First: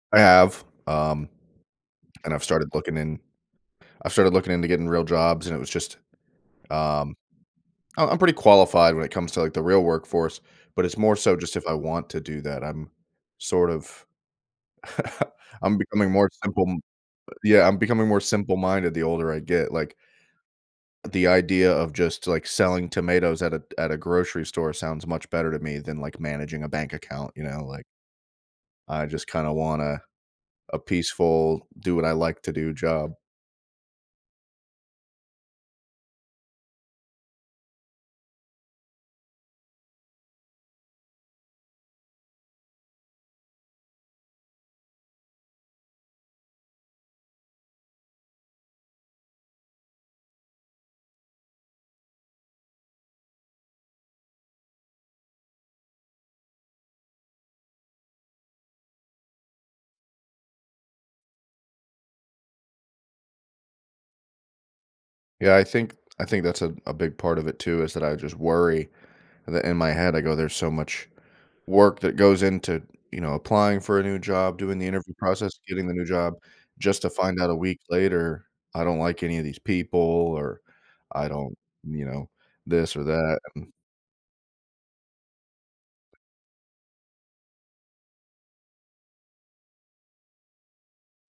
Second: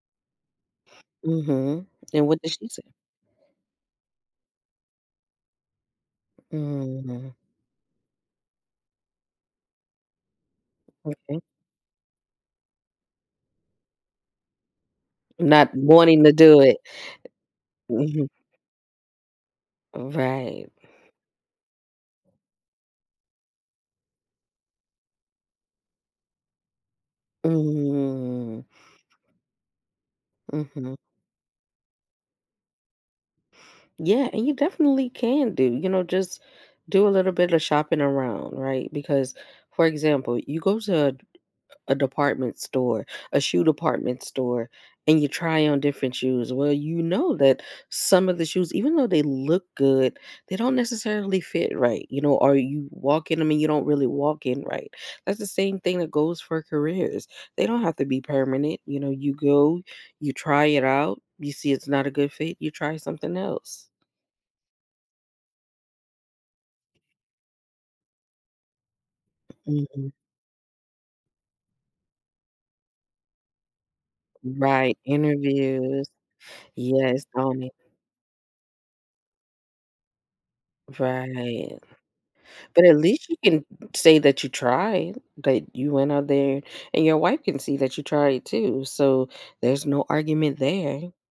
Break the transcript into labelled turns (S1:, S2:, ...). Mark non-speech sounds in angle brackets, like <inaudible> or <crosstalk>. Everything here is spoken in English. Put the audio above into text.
S1: I have, um,
S2: Mhm. And
S1: and
S2: what
S1: I've
S2: did she
S1: started
S2: say?
S1: looking in I've started looking into getting real jobs, and it was just, um
S2: Mhm.
S1: um, I'm pretty qualified when it comes to, like, the real workforce, but it's more so
S2: Okay.
S1: just if I want to do that, I'm sort of <chuckles>
S2: Not
S1: I'm becoming
S2: wanting
S1: more
S2: to do
S1: simple
S2: it
S1: m yeah, I'm becoming more
S2: mhm.
S1: simple minded the older I get, like
S2: Oh, right.
S1: the idea of just, like, selling tomatoes at a at a grocery store sounds much better to me than, like, managing a bank account, you know, like
S2: Mm.
S1: I just kinda want a a
S2: Mhm.
S1: peaceful "do what I like to do" job.
S2: Yeah, and you definitely can do, you know, just do a little bit of shopping around, right, because for example, you go to a department store, a shoe department store, and you try on different shoes, well, you know that some of the shoes, even though they look good, they don't necessarily fit right. You know, are you walking I mean, you don't really walk in right. That's the same thing that goes for careers. They don't have to be permanent, you know, you go, you try it out, you see it's not a good fit, you try something else.
S1: Yeah. I think I think that's a a big part of it too, is that I just worry, that in my
S2: Mhm.
S1: head, I go "There's so much work that goes into, you know, applying for a new job,
S2: Mm,
S1: doing the
S2: right,
S1: interview process, getting the new
S2: interviews.
S1: job, just to
S2: Yes,
S1: find out
S2: call
S1: a
S2: me
S1: week later, I don't like any of these people or I don't
S2: Right.
S1: you know,
S2: But
S1: this
S2: at
S1: or
S2: least you
S1: that."
S2: can say that you tried, that you went out there, and your wife can see that you tried too, so there's no argument there.